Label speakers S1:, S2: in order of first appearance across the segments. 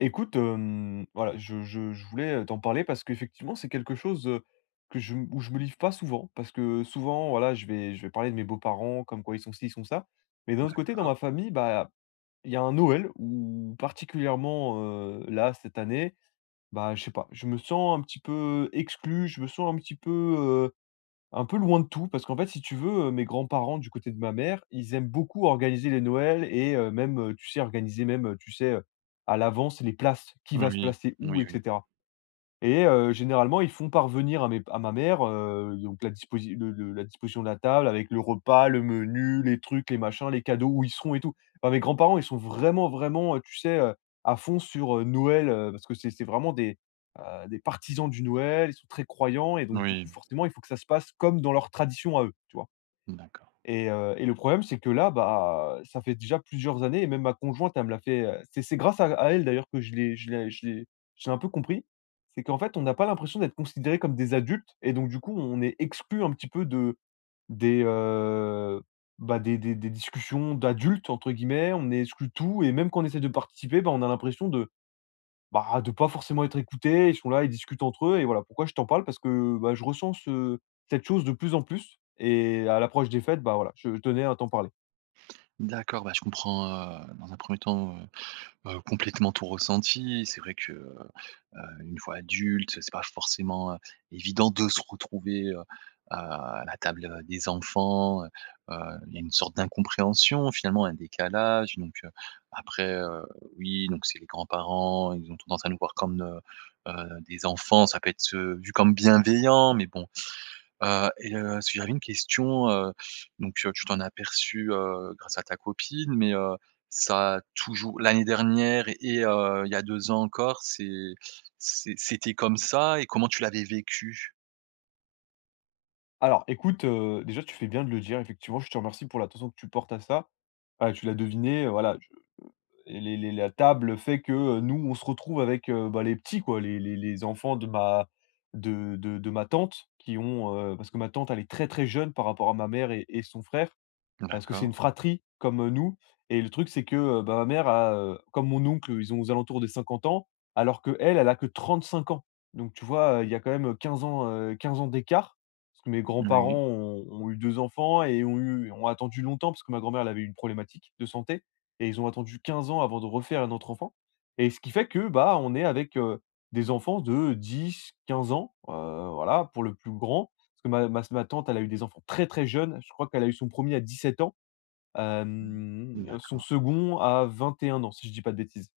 S1: Écoute, voilà, je voulais, t'en parler parce qu'effectivement, c'est quelque chose, que je m où je me livre pas souvent. Parce que souvent, voilà, je vais parler de mes beaux-parents, comme quoi ils sont ci, ils sont ça. Mais d'un autre côté, dans
S2: D'accord.
S1: ma famille, bah, il y a un Noël où particulièrement, là, cette année, bah, je sais pas, je me sens un petit peu exclu, je me sens un petit peu, un peu loin de tout, parce qu'en fait, si tu veux, mes grands-parents du côté de ma mère, ils aiment beaucoup organiser les Noëls et même, tu sais, organiser même, tu sais, à l'avance les places, qui va se
S2: Oui,
S1: placer
S2: oui,
S1: où
S2: oui,
S1: etc. Et généralement, ils font parvenir à mes à ma mère, donc la disposition de la table avec le repas, le menu, les trucs, les machins, les cadeaux, où ils seront et tout. Enfin, mes grands-parents, ils sont vraiment, vraiment, tu sais, à fond sur, Noël, parce que c'est vraiment des, partisans du Noël, ils sont très croyants et donc du
S2: oui,
S1: coup, forcément, il faut que ça se passe comme dans leurs traditions à eux, tu vois?
S2: d'accord.
S1: Et le problème, c'est que là, bah, ça fait déjà plusieurs années et même ma conjointe, elle me l'a fait, c'est grâce à elle d'ailleurs que je l'ai un peu compris. C'est qu'en fait, on n'a pas l'impression d'être considéré comme des adultes et donc du coup, on est exclu un petit peu de des, heu, bah, des discussions «d'adultes» entre guillemets. On est exclu de tout et même quand on essaie de participer, bah, on a l'impression de bah, de pas forcément être écoutés, ils sont là, ils discutent entre eux et voilà. Pourquoi je t'en parle? Parce que, bah, je ressens ce cette chose de plus en plus et à l'approche des fêtes, bah, voilà, je tenais à t'en parler.
S2: D'accord, bah, je comprends, dans un premier temps, complètement ton ressenti. C'est vrai que, une fois adulte, c'est pas forcément, évident de se retrouver à la table, des enfants. Il y a une sorte d'incompréhension, finalement, un décalage donc après, oui, donc c'est les grands-parents, ils ont tendance à nous voir comme, des enfants. Ça peut être, vu comme bienveillant mais bon, et parce que j'avais une question, donc tu t'en as aperçu grâce à ta copine, mais ça a toujours l'année dernière et il y a 2 ans encore, c'est c'était comme ça et comment tu l'avais vécu?
S1: Alors écoute, déjà tu fais bien de le dire effectivement, je te remercie pour l'attention que tu portes à ça. Tu l'as deviné, voilà, je et les la table fait que, nous on se retrouve avec, bah, les petits quoi, les enfants de ma tante parce que ma tante elle est très, très jeune par rapport à ma mère et son frère. Parce que c'est
S2: D'accord.
S1: une fratrie comme, nous et le truc c'est que, bah, ma mère a, comme mon oncle, ils ont aux alentours des 50 ans, alors que elle a que 35 ans. Donc tu vois, il y a quand même, 15 ans, 15 ans d'écart. Parce que mes grands-parents
S2: Oui,
S1: ont eu 2 enfants et ont attendu longtemps parce que ma grand-mère, elle avait eu une problématique de santé et ils ont attendu 15 ans avant de refaire un autre enfant et ce qui fait que, bah, on est avec, des enfants de 10-15 ans, voilà, pour le plus grand parce que ma tante, elle a eu des enfants très, très jeunes. Je crois qu'elle a eu son premier à 17 ans, son
S2: d'accord.
S1: second à 21 ans, si je dis pas de bêtises.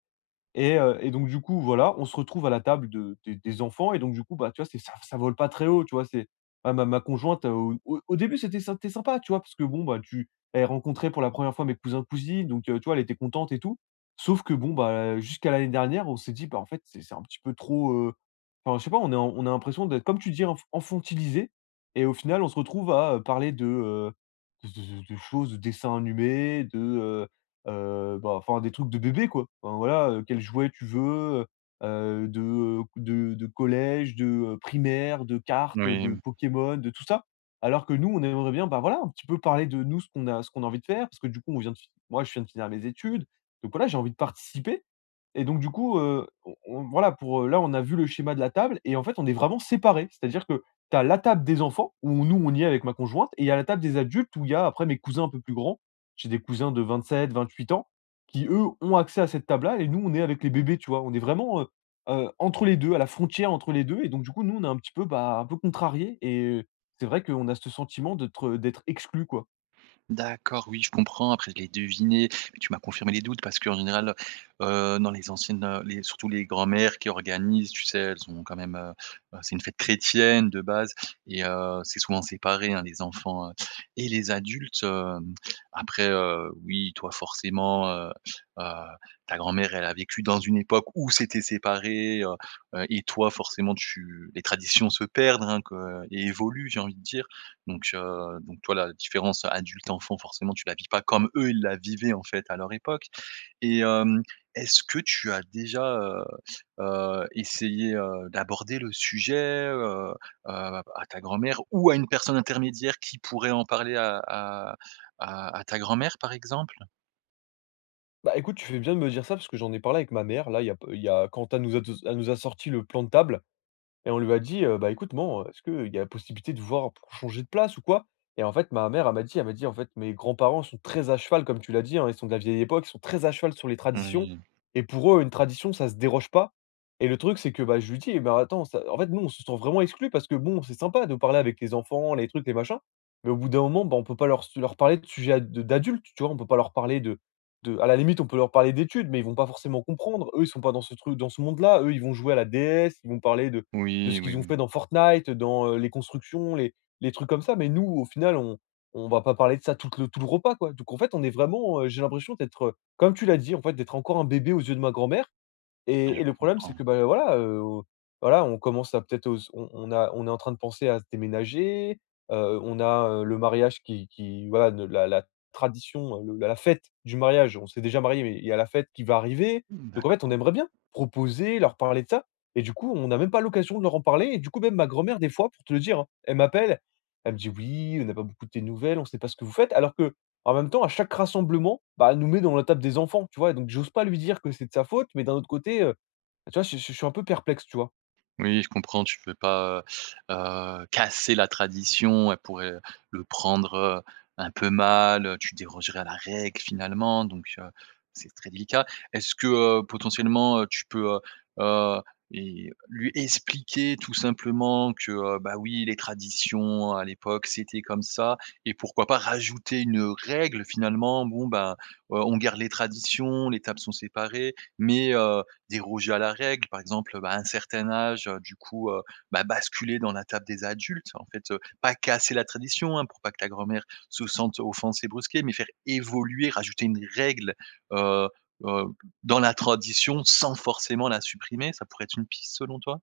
S1: Et donc du coup, voilà, on se retrouve à la table de des enfants et donc du coup, bah, tu vois, c'est ça vole pas très haut, tu vois? C'est ah ma ma conjointe, au début, c'était sympa, tu vois? Parce que bon, bah, tu elle rencontrait pour la première fois mes cousins-cousines, donc tu vois, elle était contente et tout. Sauf que bon, bah, jusqu'à l'année dernière, on s'est dit: «Bah, en fait, c'est un petit peu trop» enfin, je sais pas, on est en on a l'impression d'être, comme tu dis, enfantilisés et au final, on se retrouve à, parler de, de choses, de dessins animés, bah, enfin des trucs de bébé quoi. Enfin voilà, quel jouet tu veux, heu de, de collège, de, primaire, de cartes, de
S2: Oui.
S1: Pokémon, de tout ça. Alors que nous, on aimerait bien, bah, voilà, un petit peu parler de nous, ce qu'on a envie de faire, parce que du coup on vient de fi moi je viens de finir mes études, donc voilà, j'ai envie de participer et donc du coup, on voilà pour, là on a vu le schéma de la table et en fait on est vraiment séparés. C'est-à-dire que tu as la table des enfants où nous on y est avec ma conjointe et il y a la table des adultes où il y a après mes cousins un peu plus grands. J'ai des cousins de 27, 28 ans qui, eux, ont accès à cette table-là et nous, on est avec les bébés, tu vois? On est vraiment, entre les 2 à la frontière entre les 2 et donc du coup, nous, on est un petit peu, bah, un peu contrariés et c'est vrai qu'on a ce sentiment d'être exclu quoi.
S2: D'accord, oui, je comprends. Après, je l'ai deviné, mais tu m'as confirmé les doutes parce qu'en général, dans les anciennes, les surtout les grands-mères qui organisent, tu sais, elles ont quand même, c'est une fête chrétienne de base et c'est souvent séparé, hein, les enfants et les adultes, après, oui, toi, forcément, heu, ta grand-mère, elle a vécu dans une époque où c'était séparé et toi, forcément, tu les traditions se perdent, hein, que et évoluent, j'ai envie de dire donc toi, la différence adulte-enfant, forcément, tu la vis pas comme eux, ils la vivaient, en fait, à leur époque et est-ce que tu as déjà, essayé, d'aborder le sujet, heu heu, à ta grand-mère ou à une personne intermédiaire qui pourrait en parler à ta grand-mère, par exemple?
S1: Bah, écoute, tu fais bien de me dire ça parce que j'en ai parlé avec ma mère, là, il y a quand elle nous a sorti le plan de table. Et on lui a dit: «Bah, écoute, maman, est-ce qu'il y a possibilité de voir pour changer de place ou quoi?» Et en fait, ma mère, elle m'a dit: «En fait, mes grands-parents sont très à cheval», comme tu l'as dit, hein, ils sont de la vieille époque, ils sont très à cheval sur les traditions
S2: Oui,
S1: et pour eux, une tradition, ça se déroge pas. Et le truc, c'est que, bah, je lui dis: «Eh ben, attends, ça.» En fait, nous, on se sent vraiment exclus parce que bon, c'est sympa de parler avec les enfants, les trucs, les machins, mais au bout d'un moment, bah, on peut pas leur parler de sujets ad de d'adultes, tu vois? On peut pas leur parler de à la limite, on peut leur parler d'études, mais ils vont pas forcément comprendre. Eux, ils sont pas dans ce truc dans ce monde-là. Eux, ils vont jouer à la déesse, ils vont parler de
S2: oui,
S1: ce
S2: oui,
S1: qu'ils ont
S2: oui,
S1: fait dans Fortnite, dans, les constructions, les trucs comme ça. Mais nous, au final, on va pas parler de ça tout le repas, quoi. Donc en fait, on est vraiment, j'ai l'impression d'être, comme tu l'as dit, en fait, d'être encore un bébé aux yeux de ma grand-mère
S2: je
S1: et le problème, c'est
S2: comprends.
S1: que, bah, voilà, voilà, on commence à peut-être aux on a on est en train de penser à se déménager, on a, le mariage qui voilà, ne la tradition, le la la fête du mariage, on s'est déjà marié, mais il y a la fête qui va arriver. Donc en fait, on
S2: D'accord.
S1: aimerait bien proposer, leur parler de ça et du coup, on n'a même pas l'occasion de leur en parler et du coup, même ma grand-mère, des fois, pour te le dire, hein, elle m'appelle, elle me dit: «Oui, on n'a pas beaucoup de tes nouvelles, on ne sait pas ce que vous faites», alors que en même temps, à chaque rassemblement, bah, elle nous met dans la table des enfants, tu vois? Et donc j'ose pas lui dire que c'est de sa faute, mais d'un autre côté, tu vois, je suis un peu perplexe, tu vois?
S2: Oui, je comprends, tu peux pas, heu casser la tradition. Elle pourrait le prendre, un peu mal, tu dérogerais à la règle finalement, donc c'est très délicat. Est-ce que, potentiellement, tu peux, heu, et lui expliquer tout simplement que, bah, oui, les traditions à l'époque, c'était comme ça et pourquoi pas rajouter une règle finalement? Bon, ben, on garde les traditions, les tables sont séparées, mais des rouges à la règle, par exemple, bah, à un certain âge, du coup, bah, basculer dans la table des adultes, en fait, pas casser la tradition, hein, pour pas que la grand-mère se sente offensée, brusquée, mais faire évoluer, rajouter une règle, heu heu, dans la tradition sans forcément la supprimer, ça pourrait être une piste selon toi?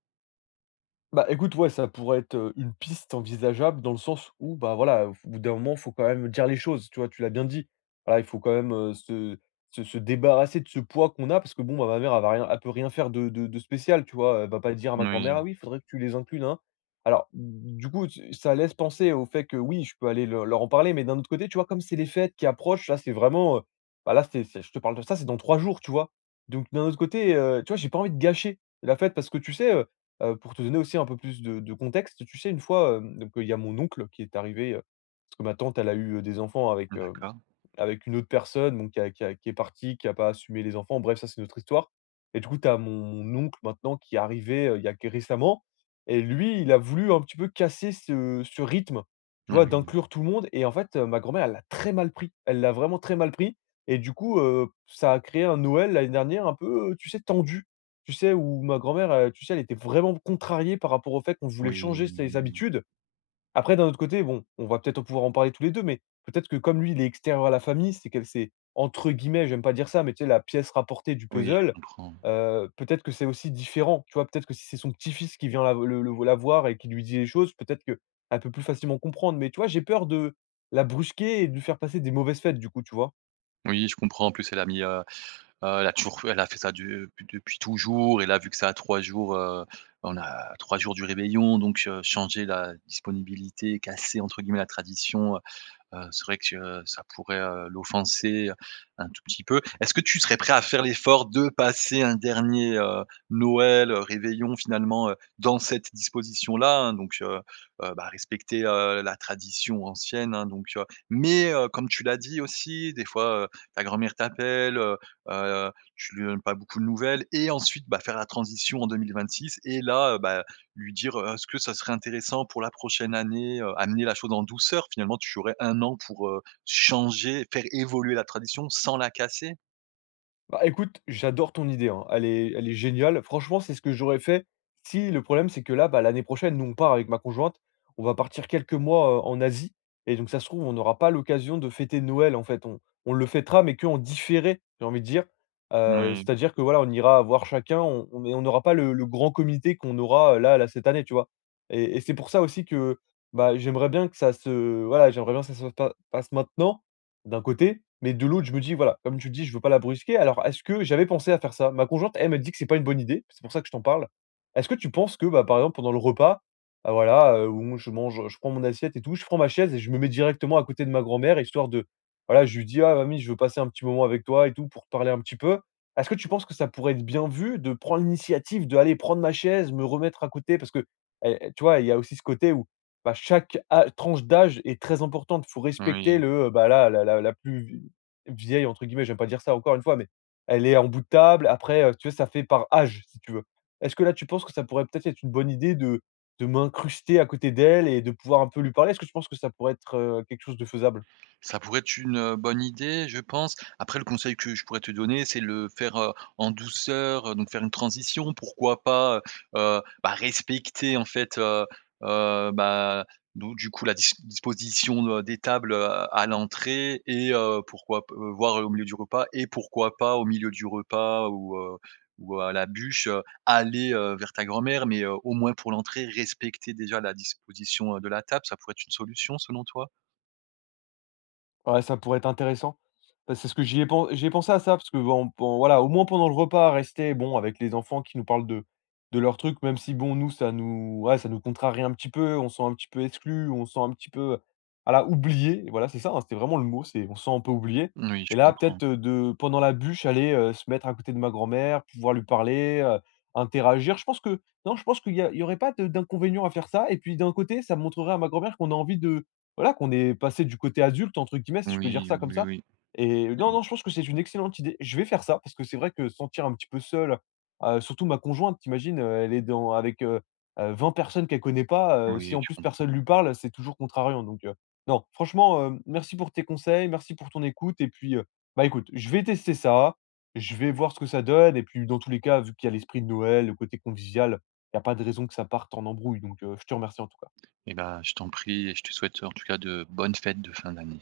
S1: Bah, écoute, ouais, ça pourrait être, une piste envisageable dans le sens où, bah, voilà, au bout d'un moment, il faut quand même dire les choses, tu vois? Tu l'as bien dit. Voilà, il faut quand même, se débarrasser de ce poids qu'on a parce que bon, bah, ma mère, elle peut rien faire de spécial, tu vois? Elle va pas dire à ma grand-mère: «Ah
S2: Oui,
S1: oui, il faudrait que tu les inclues, hein.» Alors, du coup, tu ça laisse penser au fait que oui, je peux aller le leur en parler, mais d'un autre côté, tu vois, comme c'est les fêtes qui approchent, là, c'est vraiment, bah, là, c'est je te parle de ça, c'est dans 3 jours, tu vois? Donc d'un autre côté, tu vois, j'ai pas envie de gâcher la fête parce que tu sais. Pour te donner aussi un peu plus de contexte, tu sais, une fois, donc il y a mon oncle qui est arrivé, parce que ma tante, elle a eu, des enfants avec,
S2: d'accord.
S1: avec une autre personne, bon, qui a qui est partie, qui a pas assumé les enfants. Bref, ça, c'est notre histoire et du coup, tu as mon oncle maintenant qui est arrivé, il y a que récemment et lui, il a voulu un petit peu casser ce rythme, tu
S2: Oui,
S1: vois,
S2: oui,
S1: d'inclure tout le monde et en fait, ma grand-mère, elle l'a très mal pris. Elle l'a vraiment très mal pris et du coup, ça a créé un Noël l'année dernière un peu, tu sais, tendu. Tu sais, où ma grand-mère, tu sais, elle était vraiment contrariée par rapport au fait qu'on voulait
S2: oui,
S1: changer ses
S2: oui.
S1: habitudes. Après, d'un autre côté, bon, on va peut-être pouvoir en parler tous les 2, mais peut-être que comme lui, il est extérieur à la famille, c'est qu'elle c'est entre guillemets, j'aime pas dire ça, mais tu sais la pièce rapportée du
S2: Oui, je
S1: puzzle,
S2: comprends.
S1: peut-être que c'est aussi différent, tu vois? Peut-être que si c'est son petit-fils qui vient la le la voir et qui lui dit les choses, peut-être que qu'elle peut plus facilement comprendre. Mais tu vois, j'ai peur de la brusquer et de lui faire passer des mauvaises fêtes du coup, tu vois?
S2: Oui, je comprends, en plus elle a mis, elle a toujours elle a fait ça de depuis toujours et là, vu que ça a 3 jours, on a 3 jours du réveillon donc changer la disponibilité, «casser» entre guillemets la tradition, c'est vrai que, ça pourrait, l'offenser, un tout petit peu. Est-ce que tu serais prêt à faire l'effort de passer un dernier, Noël, réveillon finalement, dans cette disposition-là, hein? Donc, bah, respecter, la tradition ancienne, hein, donc, mais, comme tu l'as dit aussi, des fois, ta grand-mère t'appelle, heu, tu lui donnes pas beaucoup de nouvelles et ensuite, bah, faire la transition en 2026 et là, bah lui dire, «Est-ce que ça serait intéressant pour la prochaine année?» Amener la chose en douceur. Finalement, tu aurais un an pour, changer, faire évoluer la tradition sans la casser.
S1: Bah, écoute, j'adore ton idée, hein. Elle est géniale. Franchement, c'est ce que j'aurais fait si le problème, c'est que là, bah, l'année prochaine, nous, on part avec ma conjointe. On va partir quelques mois, en Asie et donc ça se trouve, on n'aura pas l'occasion de fêter Noël, en fait. On le fêtera, mais qu'en différé, j'ai envie de dire.
S2: Moui,
S1: C'est-à-dire que, voilà, on ira voir chacun, on mais on n'aura pas le grand comité qu'on aura, là, cette année, tu vois? Et c'est pour ça aussi que, bah, j'aimerais bien que ça se voilà, j'aimerais bien que ça se pa passe maintenant d'un côté, mais de l'autre, je me dis, voilà, comme tu le dis, je veux pas la brusquer. Alors, est-ce que j'avais pensé à faire ça? Ma conjointe, elle me dit que c'est pas une bonne idée, c'est pour ça que je t'en parle. Est-ce que tu penses que, bah, par exemple, pendant le repas, ah, voilà, où je mange, je prends mon assiette et tout, je prends ma chaise et je me mets directement à côté de ma grand-mère, histoire de voilà, je lui dis: «Ah mamie, je veux passer un petit moment avec toi et tout pour te parler un petit peu». Est-ce que tu penses que ça pourrait être bien vu de prendre l'initiative, d'aller prendre ma chaise, me remettre à côté? Parce que, eh, tu vois, il y a aussi ce côté où bah, chaque a tranche d'âge est très importante. Faut respecter
S2: oui.
S1: le, bah, là, la plus «vieille» entre guillemets, j'aime pas dire ça encore une fois, mais elle est en bout de table. Après, si tu vois, ça fait par âge, si tu veux. Est-ce que là, tu penses que ça pourrait peut-être être une bonne idée de m'incruster à côté d'elle et de pouvoir un peu lui parler? Est-ce que tu penses que ça pourrait être, quelque chose de faisable?
S2: Ça pourrait être une, bonne idée, je pense. Après, le conseil que je pourrais te donner, c'est le faire, en douceur, donc faire une transition. Pourquoi pas, bah, respecter en fait, bah, donc du coup la dis disposition, des tables, à l'entrée et pourquoi p voir, au milieu du repas et pourquoi pas au milieu du repas ou à la bûche, aller, vers ta grand-mère, mais au moins pour l'entrée, respecter déjà la disposition, de la table, ça pourrait être une solution selon toi?
S1: Ouais, ça pourrait être intéressant. Bah, c'est ce que j'y ai pensé à ça parce que, bon, pen voilà, au moins pendant le repas, rester, bon, avec les enfants qui nous parlent de leurs trucs, même si, bon, nous, ça nous ouais, ça nous contrarie un petit peu, on se sent un petit peu exclu, on se sent un petit peu, voilà, oubliés. Voilà, c'est ça, hein, c'était vraiment le mot, c'est on se sent un peu oublié
S2: Oui, je
S1: et là,
S2: comprends.
S1: peut-être, de pendant la bûche, aller, se mettre à côté de ma grand-mère, pouvoir lui parler, interagir. Je pense que non, je pense qu'il y aurait pas de d'inconvénient à faire ça et puis, d'un côté, ça montrerait à ma grand-mère qu'on a envie de voilà, qu'on est passé du côté adulte entre guillemets, si je peux dire
S2: Oui, oui,
S1: ça comme
S2: oui,
S1: ça.
S2: oui,
S1: Et non, non, je pense que c'est une excellente idée. Je vais faire ça parce que c'est vrai que se sentir un petit peu seul, surtout ma conjointe, tu imagines, elle est dans avec, 20 personnes qu'elle connaît pas, si
S2: oui,
S1: en
S2: je
S1: plus
S2: comprends.
S1: personne lui parle, c'est toujours contrariant donc non, franchement, merci pour tes conseils, merci pour ton écoute et puis, bah, écoute, je vais tester ça, je vais voir ce que ça donne et puis dans tous les cas, vu qu'il y a l'esprit de Noël, le côté convivial, il y a pas de raison que ça parte en embrouille donc je te remercie en tout cas.
S2: Et ben, je t'en prie et je te souhaite en tout cas de bonnes fêtes de fin d'année.